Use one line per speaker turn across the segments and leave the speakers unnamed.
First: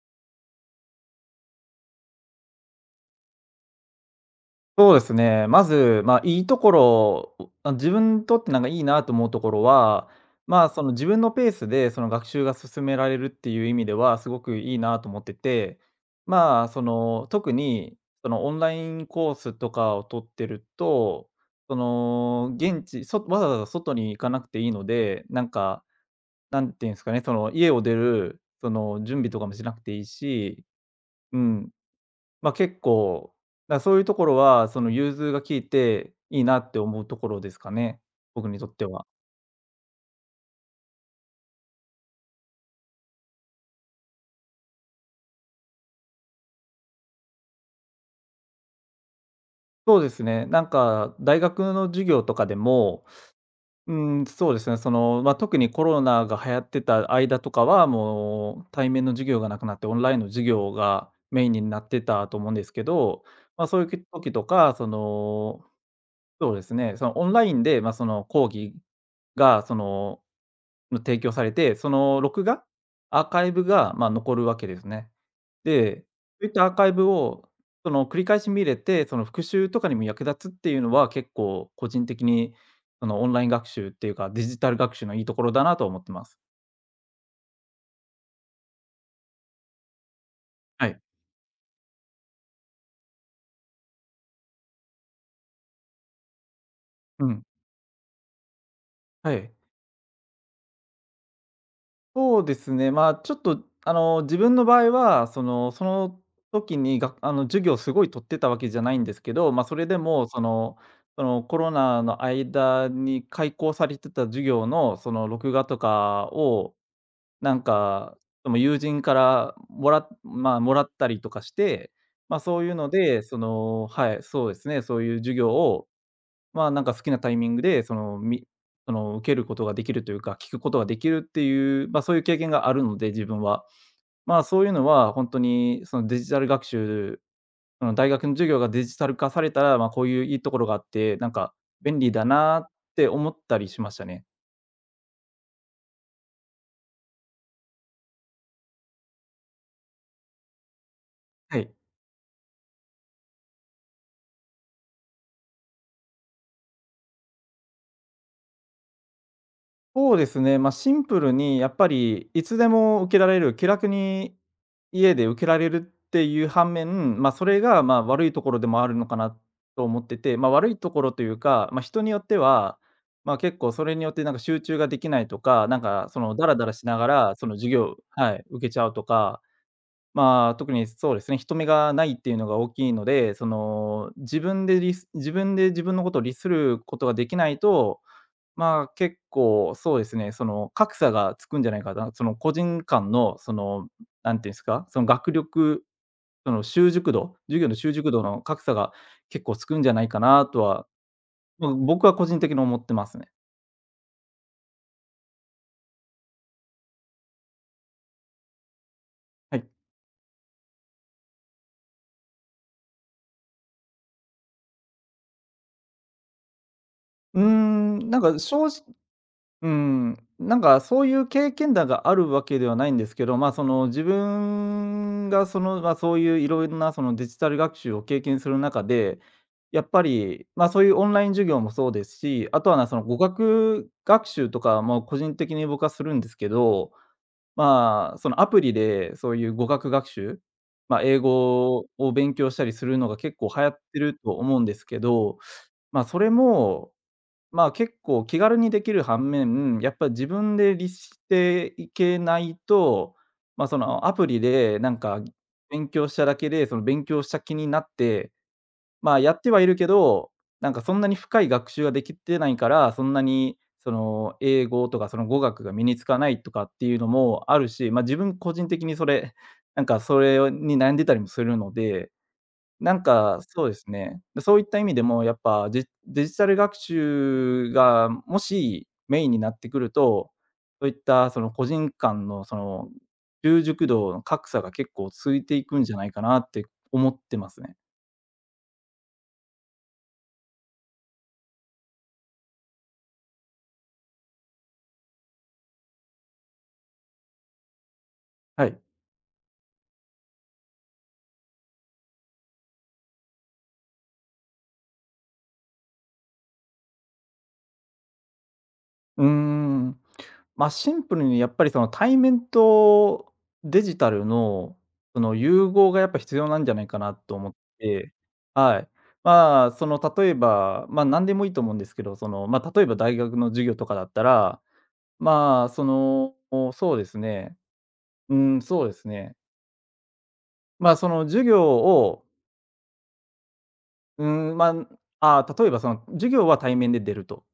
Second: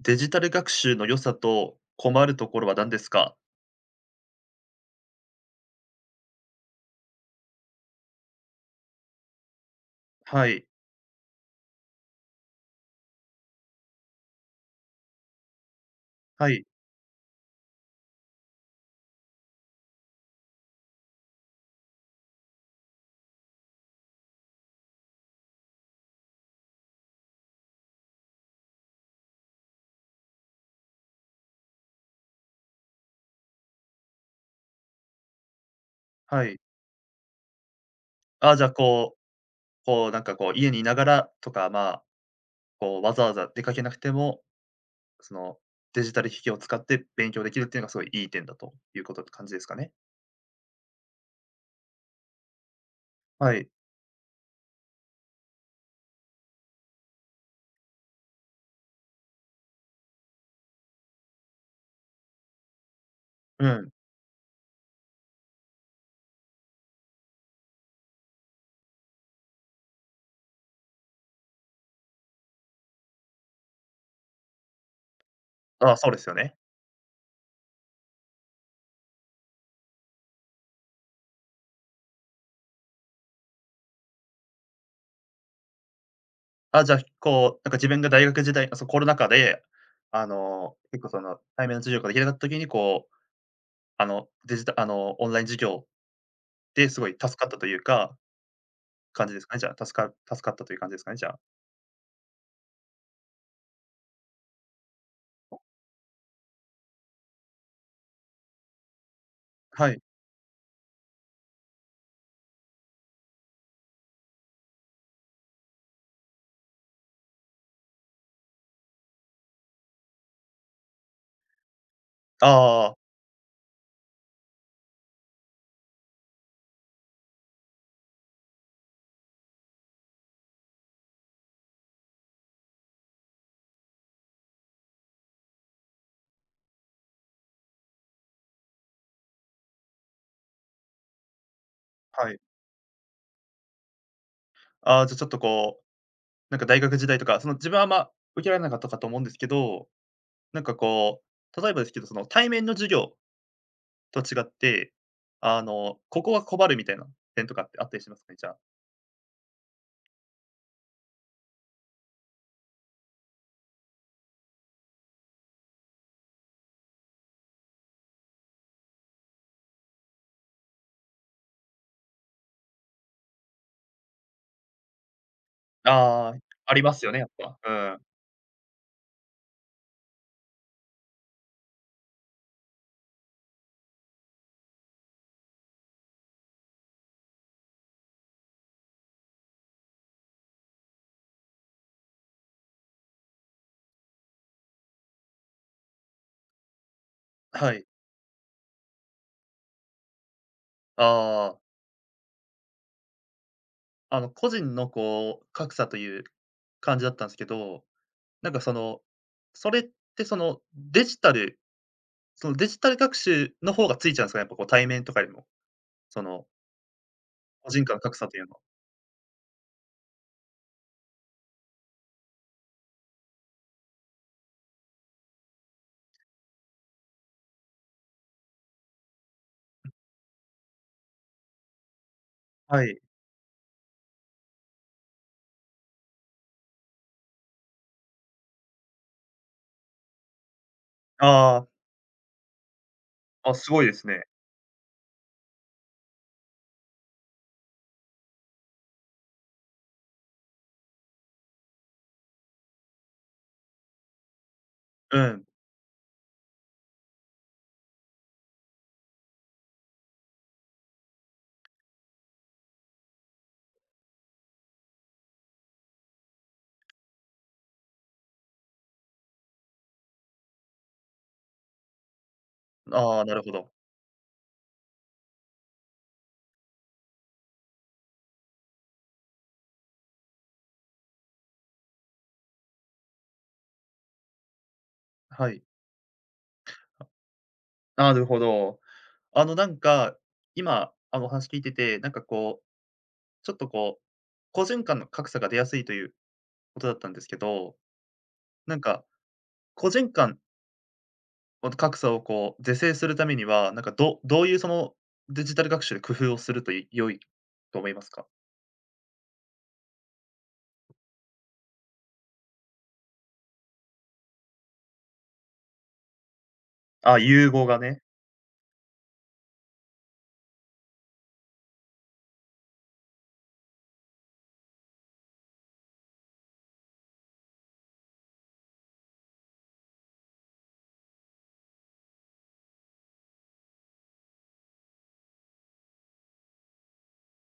デジタル学習の良さと困るところは何ですか？
そうですね。まず、いいところを、自分にとってなんかいいなと思うところは、
はい、
その自分のペースでその学習が進められるっていう意味ではすごくいいなと思ってて、
はい、
その特にそのオンラインコースとかを取ってると、その現地、そわざわざ外に行かなくていいので、なんていうんですかね、その家を出るその準備とかもしなくていいし、うん、まあ、結構、だ、そういうところは、その融通が利いてい
は
い
い。
なって思うところですかね、僕
ああ、
に
じゃ
と
あ、
っては。
こう、なんかこう、家にいながらとか、まあ、こう、わざわざ出かけなくても、その、デジタル機器を使って勉強できるっていうのがすごいいい点だということって感じですかね？
そうですね、なんか大学の授業とかでも、
はい。
うそうですね、特にコロナが流行ってた間とかは、もう対面の授業がなくなって、オンラインの授業がメインになってたと思うんですけど、
う
そうい
ん。
う時とか、そうですね、そのオンラインで、その講義が、提供されて、その録画、アーカイブが、残るわけですね。
ああ、
で、
そうですよ
そういっ
ね。
たアーカイブを、その、繰り返し見れて、その、復習とかにも役立つっていうのは、結構個人的に、その、オンライン学習っていうか、デジタル学習のいいところだなと思ってます。
あ、じゃあ、こう、なんか自分が大学時代、コロナ禍で、あの、
はい。
結構その、対面の授業ができなかった時に、こう、あの、オンライン授業ですごい
う
助
ん。
かったというか感じ
は
です
い。
かね、じゃあ、助かったという感じですかね、じゃあ。
そうですね、まあ、ちょっと、あの、自分の場合は、その時に、あの、授業をすごい取ってたわけじゃないんですけど、まあ、それ
は
で
い。
も、コロナの間に開講されてた授業の、その、録画とかを、なんか、友人からもらったりとかして、まあ、
あ
そういうの
あ、
で、そうですね、そういう授業をなんか好きなタイミングで、その、受けることができるというか、聞くことができるっていう、まあ、そういう経験があるので、自分は。まあ、そういうのは本当に、その、デジタル学習、その、大学の授業がデジタル化されたら、まあ、こういういいところがあって、なんか便利だ
はい。
なって思ったりしましたね。
ああ、じゃ、ちょっとこう、なんか大学時代とか、その、自分はあんま受けられなかったかと思うんですけど、なんかこ
は
う、例え
い。
ばですけど、その、対面の授業と違って、あの、ここは困るみたいな点とかってあったりしますかね、じゃあ。
そうですね、まあ、シンプルにやっぱりいつでも受けられる、気楽に家で受けられるっていう反面、それが、悪いところでもあるのかなと思ってて、まあ、悪いところというか、まあ、人によっては、まあ、結構それによってなんか集中ができないとか、そ
ああ、
のダラダラ
あり
し
ま
な
す
が
よね、やっ
らその
ぱ。
授
う
業
ん。
はい、受けちゃうとか、まあ、特にそうですね、人目がないっていうのが大きいので、自分で自分のことを律することができないと、まあ、結構そうですね、その格差がつくんじゃないかな、その個人間のその、なんていうんですか、その学力、その習熟度、授業
は
の
い。
習熟度の格差が結構つくんじゃないかなとは、
ああ、
僕は個人的に思ってますね。
あの、個人のこう、格差という感じだったんですけど、なんかその、
はい。
それってその、デジタル学習の方がついちゃうんですか？やっぱこう対面とかよりも、その
うー
個人間の
ん、
格
なん
差と
か
いうのは。
正直うん、なんかそういう経験談があるわけではないんですけど、まあ、その自分がその、まあ、そういういろいろなそのデジタル学習を経験する中で、やっぱり、まあ、そういうオンライン授業もそうですし、あとは
は
なそ
い。
の語学学習とかも個人的に僕はするんですけど、まあ、そのアプリでそういう語学学習、まあ、英
あ
語を勉強したりするのが結
あ、
構
あ、
流行
す
っ
ごいで
て
す
る
ね。
と思うんですけど、まあ、それもまあ、結構気軽にできる反面、やっぱ自分で律していけないと、まあ、そのアプリでなん
う
か
ん。
勉強しただけで、その勉強した気になって、まあ、やってはいるけど、なんかそんなに深い学習ができてないから、そんなにその英語とかその語学が身につかないとかっていうのもあるし、まあ、自分個人的にそれ、なんかそれに悩んでたりもするので、なん
ああ、な
か、
るほ
そう
ど。
ですね。そういった意味でもやっぱ、デジタル学習がもしメインになってくると、そういったその個人間のその習熟度の格差が結構つい
は
て
い。
いくんじゃないかなって思ってますね。
なるほど。あのなんか、今、あのお話聞いてて、なんかこう、ちょっとこう、個人間の格差が出やすいということだったんですけど、
は
なん
い。
か個人間の格差をこう是正するためには、なんかどういうそのデジタル学習で工夫をすると良いと思いますか？
うーん。まあ、シンプルにやっぱりその対面とデジタルの、その融合がやっぱ必要なんじゃないかな
あ、
と
融
思っ
合がね。
て、はい。まあ、その例えば、まあ、何でもいいと思うんですけど、その、まあ、例えば大学の授業とかだったら、まあ、その、そうですね、うん、そうですね。まあ、その授業を、うん、ま、ああ、例えばその授業は対面で出ると。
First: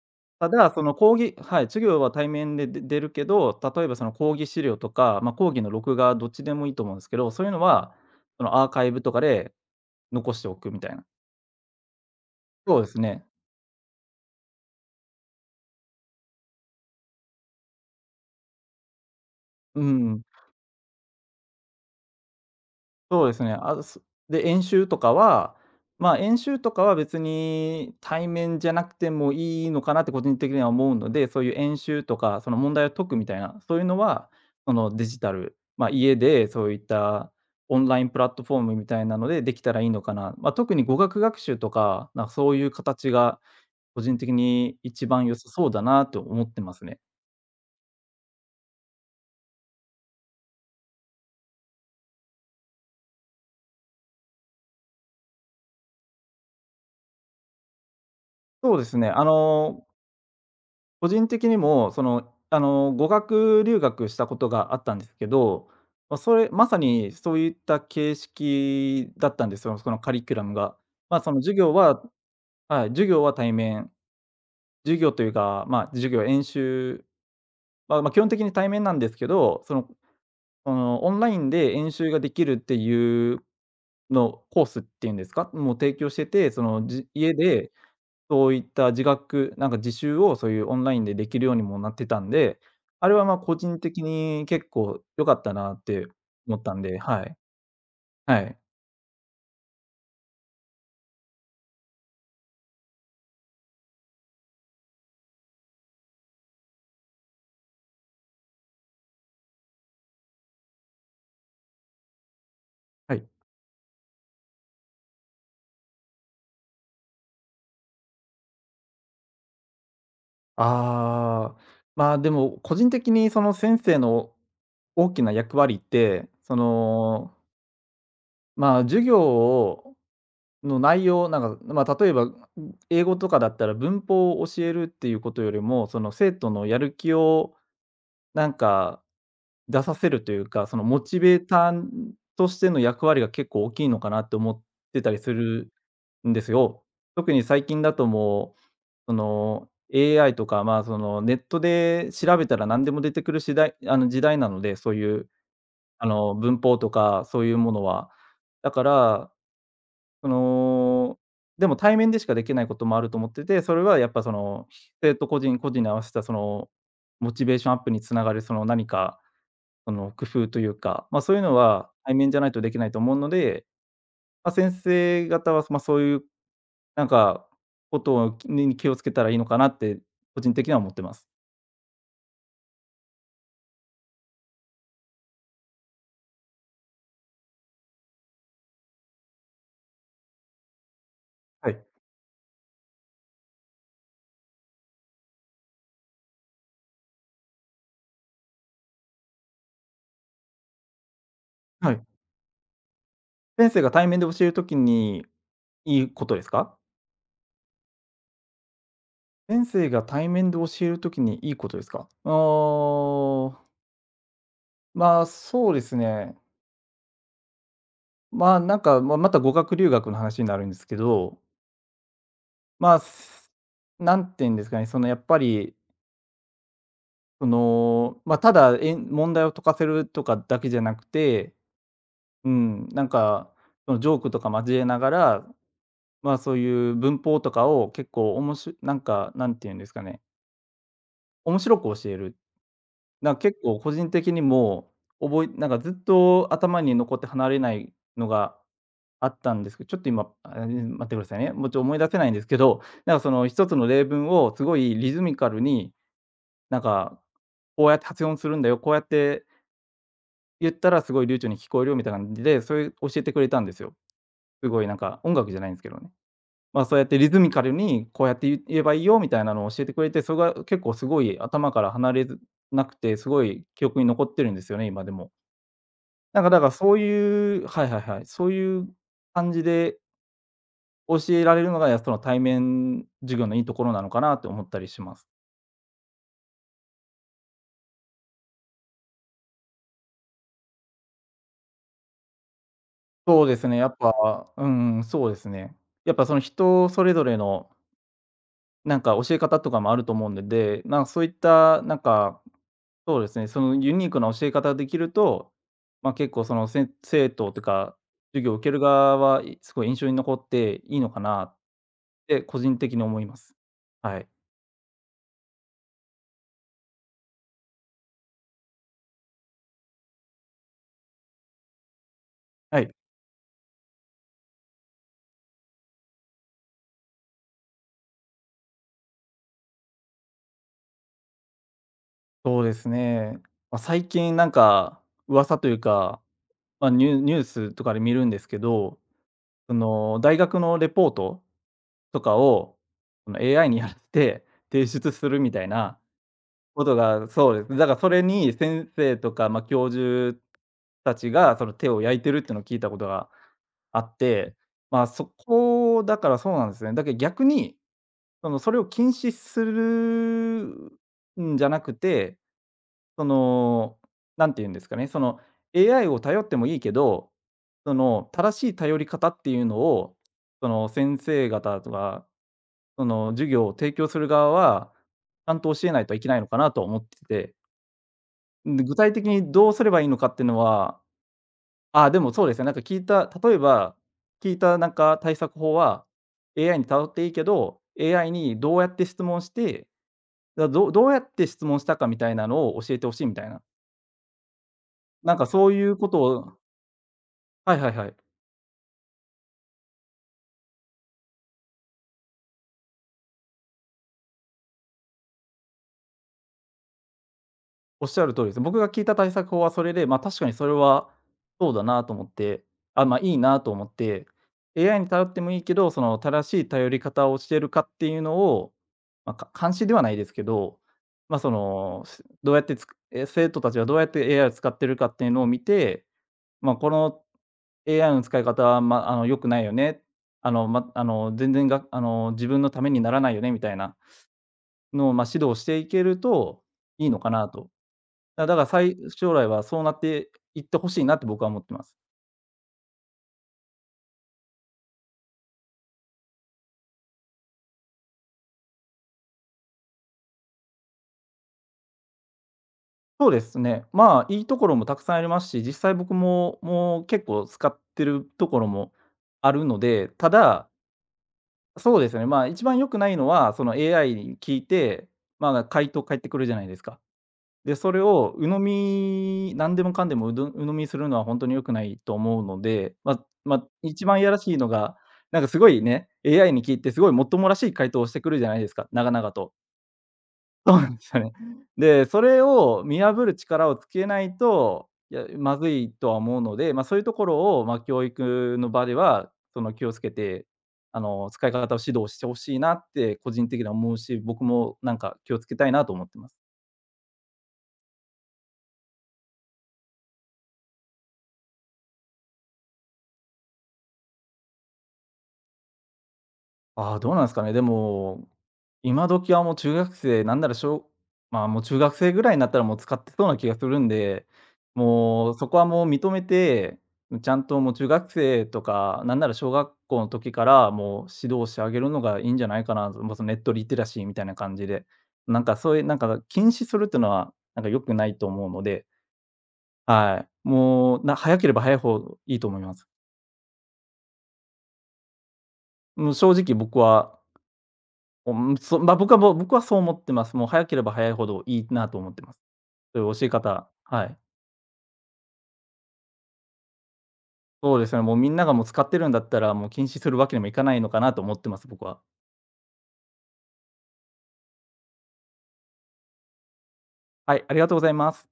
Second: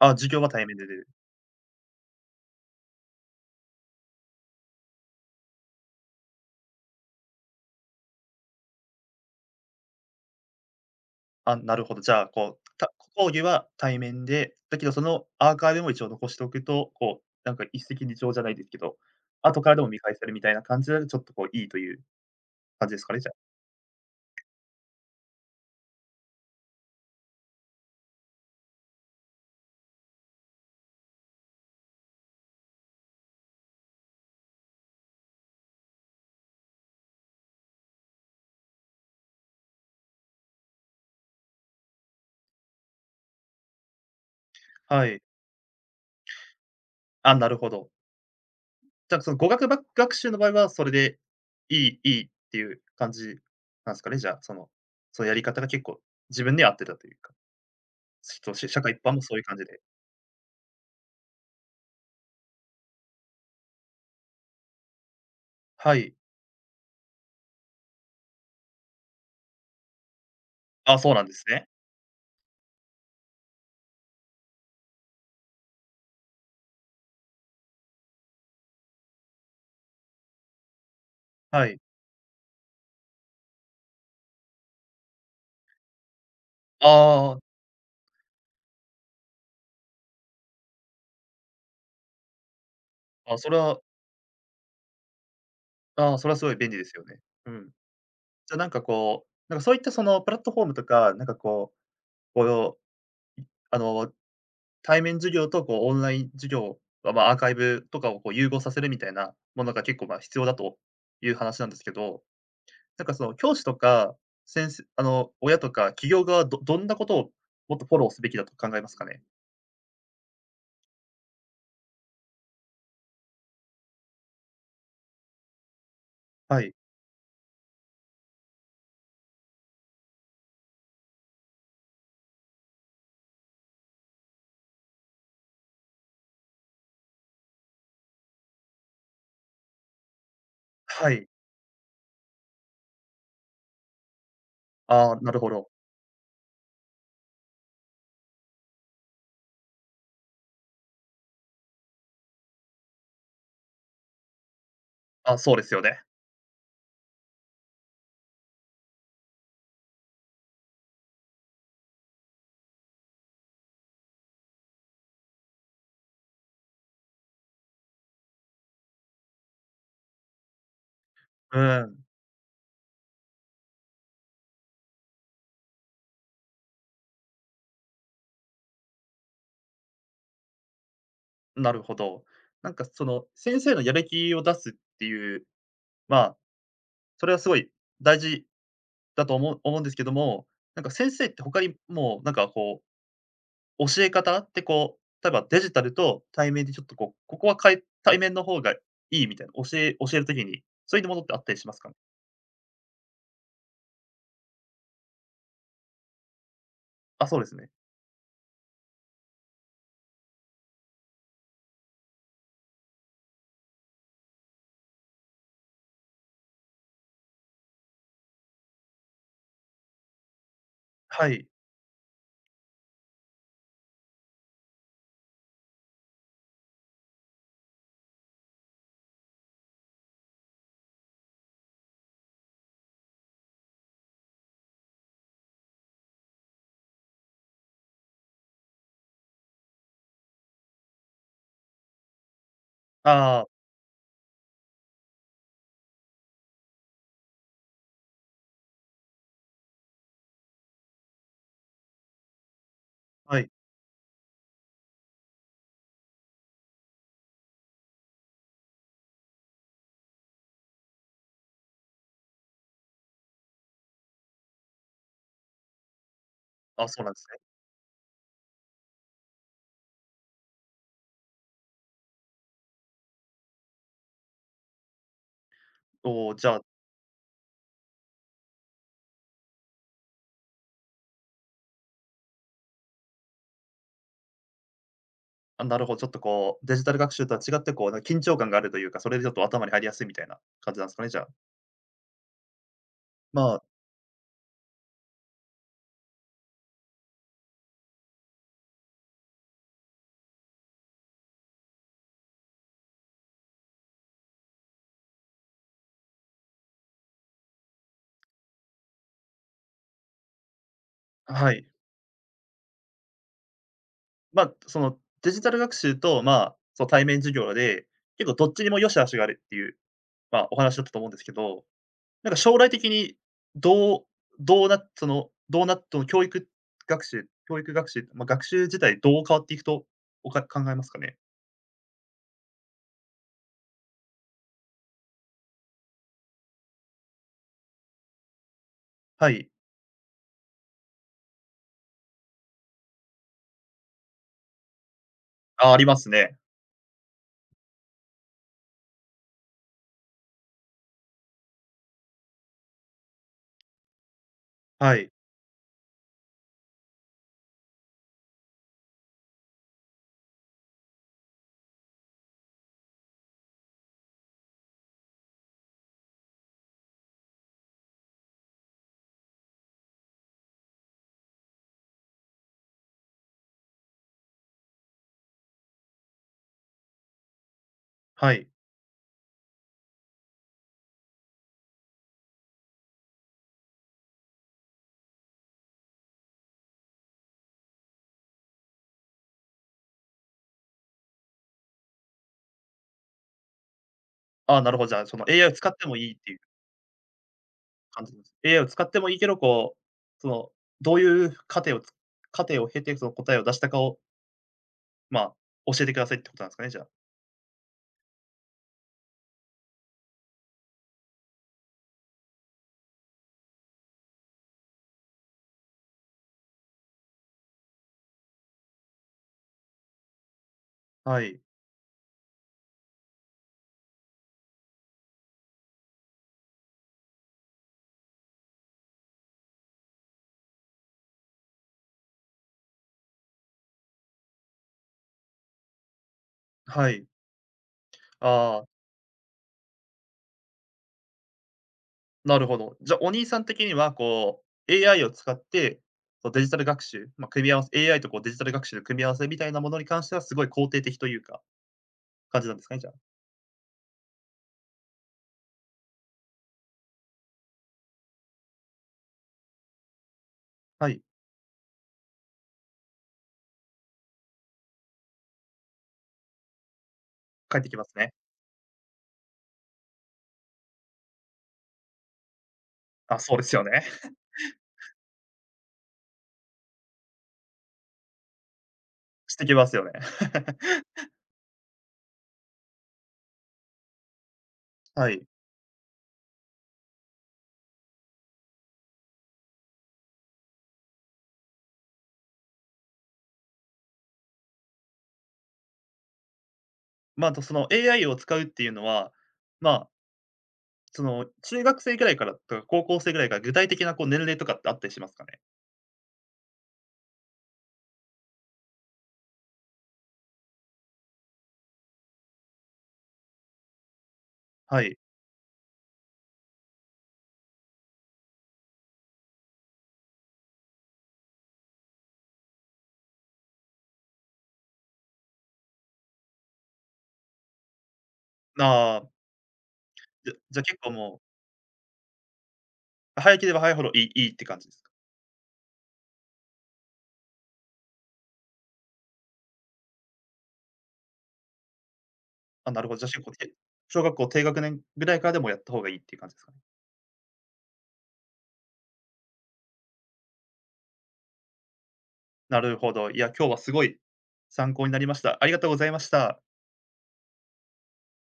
あ、授業は
た
対
だ、
面
そ
で
の
で
講義はい、授業は対面で出るけど、例えばその講義資料とか、まあ、講義の録画どっちでもいいと思うんですけど、そういうのは、そのアーカイブとかで残しておくみたいな。
あ、なるほど。じゃあ、こう、
そうですね。
講義は対面で、だけどそのアーカイブも一応残しておくと、こう、なんか一石二鳥じゃないですけど、後からで
う
も見返
ん。
せるみたいな感じで、ちょっとこういいという感じですかね、
そう
じゃ
ですね。
あ。
で、演習とかは、演習とかは別に対面じゃなくてもいいのかなって個人的には思うので、そういう演習とか、その問題を解くみたいな、そういうのは、そのデジタル、ま、家でそういったオンラインプラットフォームみたいなのでできたらいいのかな。まあ、特に語学学習とか、なんかそういう形が個人的に
は
一
い。
番良さそうだなと思ってますね。
あ、なるほど。じゃあ、その語学学習の場合はそれでいいっていう感じなんですかね、じゃあ、その、そのやり方が結構自分に合ってたというか、しとし
そう
社
で
会
す
一
ね、
般もそういう感じで。
個人的にも、語学留学したことがあったんですけど、
はい。
それまさにそういった形式だったんですよ、そのカリキュラムが。
あ、そう
まあ、
なん
そ
で
の
すね。
授業は対面、授業というか、まあ、授業、演習は、まあ、基本的に対面なんですけど、その、オンライン
は
で
い。
演習ができるっていうのコースっていうんですか、もう提供してて、その、家
あ
でそういった自学、なんか自習をそういうオンラインでできるようにもなってたんで、あれは
あ、
個人的に結構良かったなって
それはすごい
思っ
便
た
利
ん
です
で、
よね。
はい。
うん。
は
じゃ、
い。
なんかこう、なんかそういったそのプラットフォームとか、なんかこう、この、あの、対面授業とこうオンライン授業まあアーカイブとかをこう融合させるみたいなものが結構、ま、必要だという話なんですけど、なんか
は
そ
い。
の教師とか、先生あの、親とか企業側、どんなことをもっとフォローすべきだと考えますかね？
ああ、まあ、でも個人的にその先生の大きな役割って、そ
はい。
の、まあ、授業をの内容、例えば、英語とかだったら文法を教えるっていうことよりも、その生徒のやる気をなんか出させるというか、そのモ
は
チ
い。
ベーターとしての役割が結構大きいのかなって思ってた
ああ、
り
な
す
るほど。
るんですよ。特に最近だともう、その AI とか、まあ、そのネットで調べたら何でも出てくる時代なので、そういう
あ、そうですよね。
あの文法とかそういうものは。だから、その、でも対面でしかできないこともあると思ってて、それはやっぱ生徒個人個人に合わせたモチベーションアップにつながるその何かその工夫というか、そういうの
う
は
ん、
対面じゃないとできないと思うので、先生方は、まあ、そういうなんかことをきに気をつけたらいいのかなって個人的には思ってます。
なるほど。なんかその先生のやる気を出すっていう、まあ、それはすごい大事だと思うんですけども、なんか先生って他
は
に
い。
もうなんかこう、教え方ってこう、例えばデジタルと対面でちょっとこう、ここは対面の方がいいみたいな、教える時に、そういうものってあったりしますか
は
ね？
い。先生が対面で教えるときにいいことですか？
あ、そうですね。
先生が対面で教えるときにいいことですか？あ、そうですね。また語学留学の話になるんですけ
は
ど、
い。
まあ、すなんて言うんですかね。そのやっぱりその、まあ、ただ、問題を解かせるとかだけじゃなくて、うん、なんか、そのジョークとか交えながら、そういう文法とかを結構おもしなんか、なんていうんですかね、面白く教える。なん
あ
か
あ、
結構個人的にも、覚えなんかずっと頭に残って離れないのがあったんですけど、ちょっと今、あ、待ってくださいね。もうちょっと思い出せないんですけど、なんかそ
は
の
い。
一つの例文をすごいリズミカルに、なんか、こうやって発音するんだよ、こうやって言ったらすごい流暢に聞こえるよみたいな感じで、そういう教えてくれたんですよ。すごいなんか音楽じゃないんですけどね。
あ、
そう
そう
やっ
なん
て
です
リ
ね。
ズミカルにこうやって言えばいいよみたいなのを教えてくれて、それが結構すごい頭から離れずなくて、すごい記憶に残ってるんですよね、今でも。
おお、
なん
じ
か
ゃ
だ
あ、
からそういう、はいはいはい、そういう感じで教えられるのが、や、その対面授業のいいところなのかなって思ったりします。
あ、なるほど、ちょっとこう、デジタル学習とは違ってこう、緊張感があるというか、それでちょっと頭に入りやすいみたいな感じなんですかね、じゃあ。ま
そうで
あ、
すね、やっぱうん、そうですね。やっぱその人それぞれのなんか教え方とかもあると思うんで、で、なんかそういったなんか、そうですね、そのユニークな教え方ができると、結構そのせ生徒というか、授業を受ける側は、すごい印象に残っていいのかな
は
っ
い。
て個人的に思います。はい。
まあ、そのデジタル学習と、まあ、その対面授業で、結構どっちにも良し悪しがあるっていうまあ、お話だったと思うんですけど、なんか将来
は
的
い、
に、どうどうなその教育学習、まあ、学習自体どう変わっていくと、考えますかね？
そうですね。最近なんか噂というか、ニュースとかで見るんですけど、
はい。
その大学のレポートとかを、その AI にやらせて提出するみたい
あ、ありま
な
すね。
ことが、そうですね。だからそれに先生とか、教授たちが、その手を焼いてるっていうのを聞いたことがあって、
はい。
そこ。だからそうなんですね。だけど逆に、それを禁止するんじゃなくて、その、んて言うんですかね、その、AI を頼ってもいいけど、正しい頼り方っていうのを、先生方とか、授業を提供する側は、ちゃんと教えないといけないのかなと思ってて。
はい。
で、具体的にどうすればいいのかっていうのは、あ、でもそうですね、聞いたなんか対策法は、AI に頼っていいけど、AI にどうやって質問して、どうやって質問したかみたいなのを教えてほしいみたいな。
あなるほど、じゃあ、その
なん
AI
か
を
そ
使っ
うい
ても
う
い
こ
いっ
と
ていう
を、はいはい
感
は
じ
い。
です。AI を使ってもいいけど、こう、その、どういう過程を経て、その答えを出したかを、まあ、教えてくださいってことなんですかね、じゃあ。
おっしゃる通りです。僕が聞いた対策法はそれで、ま、確かにそれはそうだなと思って、いいなと思って、AI に頼ってもいいけど、その正しい頼り方をしているかっていうのを、監視ではないですけど、
は
ま、
い。
その、すどうやってつくえ、生徒たちはどうやって AI を使ってるかっていうのを見て、ま、この AI の使い方は、良くないよね、あの、ま、あの、全然があの、自分のためにならないよねみたいなのを、指導していけると
は
い
い。
いのかなと。だ
あ
から、
あ。
将来はそうなっていってほしいなって僕は思ってます。
なるほど。じゃ、お兄さん的には、こう、AI を使って、こう、デジタル学習、まあ、組み合わせ AI と、こう、デジタル学習の組み合わせみたいなものに関しては、すごい肯定的というか、感じなんですかね、じゃあ。
そうですね。いいところもたくさんありますし、実際僕も、もう結構使ってるところもあるので、ただ、
はい、
そうですね、一番良くないのは、その AI に聞いて、回答返ってくるじゃないですか。
書ってき
で、
ま
そ
す
れ
ね。
を鵜呑み何でもかんでもうど鵜呑みするのは本当に良くないと思うので、
あ、そうですよね。
一 番いやらしいのが、なんかすごいね、AI に聞いてすごいもっともらしい回答をしてくるじゃないですか、長々
して
と。
きますよね。
そう なんですよね。で、それを見破る力をつけないと、
は
い
い。
や、まずいとは思うので、そういうところを、教育の場では、気をつけて、使い方を指導してほしいなって個人的には思うし、僕もなんか気をつけたいなと思ってます。
まあ、あと、その、AI を使うっていうのは、まあ、その、中学生ぐらいからとか、高校生ぐらいから、具体的な、こう、年齢とかってあったりしますかね？
ああ、どうなんですかね。でも、今時はもう中学生、なんなら小まあ、もう中学生ぐらいになったらもう使ってそうな気がするんで、
はい。
もうそこはもう認めて、ちゃんともう中学生とか、なんなら小学校の時からもう指導してあげるのがいいんじゃないかなと、もうそのネットリテラシーみたいな感じで。なんかそういうなんか禁止するっていうのは、なんか良くないと思うので、
ああ、
は
じゃ
い。
じゃ、結構
もう、
もう、
早ければ早い方いいと思います。
早ければ早いほどいいって感じですか？
もう正直僕はおん、そま、僕はもう僕はそう思ってます。もう早ければ早いほどいいなと思ってます。
あ、なるほど。
そ
じゃ
う
あ、
いう
し
教
こ
え
うて
方、
小
は
学
い。
校低学年ぐらいからでもやった方がいいっていう感じですかね。
そうですね、もうみんながもう使ってるんだったら、もう禁止するわけにもいかないのかなと思ってます、僕は。
なるほど。いや、今日はすごい参考になりました。ありがとうございました。
はい、ありがとうございます。